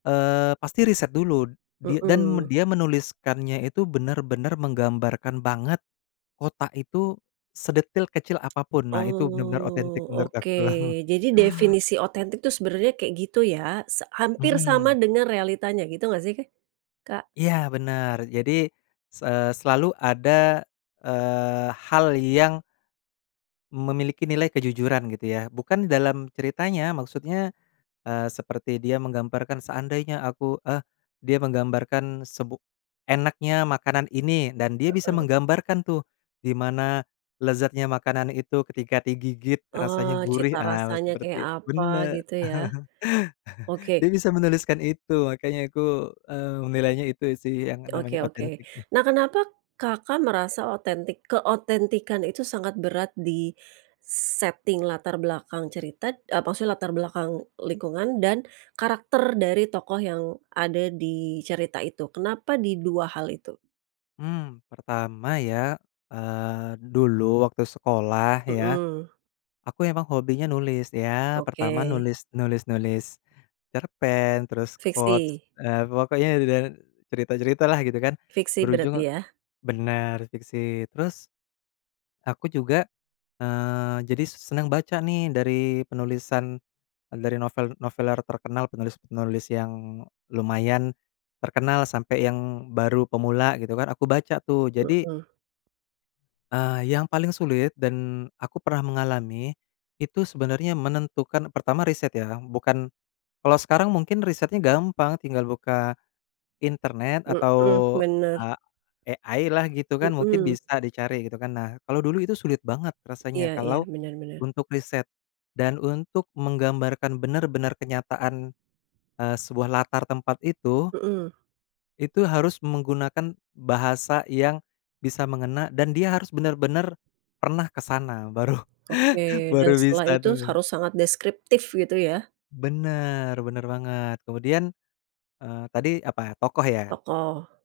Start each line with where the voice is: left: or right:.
left: Eee, pasti riset dulu dia dan
right: Mhm.
left: dia menuliskannya itu, benar-benar menggambarkan banget kota itu, sedetail kecil apapun. Nah, itu benar-benar otentik
right: Oh,
left: menurut
right: oke.
left: aku.
right: Jadi definisi otentik tuh, sebenernya kayak gitu ya? Sa Hampir sama
left: Mhm.
right: dengan realitanya, gitu nggak sih, Kak?
left: Iya, benar. Jadi, s eee, selalu ada, eee, hal yang memiliki nilai kejujuran, gitu ya. Bukan dalam ceritanya, maksudnya, eee, seperti dia menggambarkan, seandainya aku eh dia menggambarkan sebu enaknya makanan ini, dan dia bisa
right: Heeh.
left: menggambarkan tuh. Gimana lezatnya makanan itu, ketika digigit
right: Oh,
left: rasanya
right: cita
left: gurih. Ah
right: rasanya kayak
left: seperti itu
right: apa
left: bener
right: gitu ya? Oke.
left: dia bisa menuliskan itu. Makanya aku, eee, menilainya itu sih, yang namanya
right: Oke oke.
left: otentik.
right: Nah, kenapa, Kakak, merasa otentik keotentikan itu sangat berat di setting latar belakang cerita eee, maksudnya latar belakang lingkungan, dan karakter dari tokoh yang ada di cerita itu? Kenapa di hal itu?
left: Mmm, pertama ya, eee, dulu waktu sekolah, ya.
right: Mhm.
left: Aku emang hobinya nulis ya, pertama
right: Oke.
left: nulis nulis-nulis cerpen, terus quote,
right: Fiksi.
left: eee, pokoknya dedan cerita-cerita lah, gitu kan.
right: Fiksi berarti,
left: Berujung
right: ya?
left: benar, fiksi. Terus, aku juga, eee, jadi senang baca nih, dari penulisan, eee, dari novel-noveler terkenal, penulis-penulis yang lumayan terkenal, sampai yang baru pemula, gitu kan. Aku baca tuh. Jadi
right: Mhm.
left: eee, yang paling sulit, dan aku pernah mengalami. Itu sebenarnya menentukan pertama riset ya, bukan kalau sekarang mungkin risetnya gampang. Tinggal buka internet, atau
right: Mhm, benar.
left: a AI lah, gitu kan? Mungkin
right: Mhm.
left: bisa dicari, gitu kan. Nah, kalau dulu itu sulit banget rasanya
right: Iya iya,
left: kalau
right: bener bener.
left: untuk riset dan untuk menggambarkan benar-benar kenyataan, eee, sebuah latar tempat itu
right: Mhm.
left: itu harus menggunakan bahasa yang bisa mengena, dan dia harus benar-benar pernah ke sana. Baru
right: Oke, dan
left: baru
right: setelah
left: bisa
right: itu
left: tuh.
right: harus sangat deskriptif, gitu ya?
left: Bener bener banget. Kemudian, eee, tadi apa Tokoh ya?
right: Tokoh.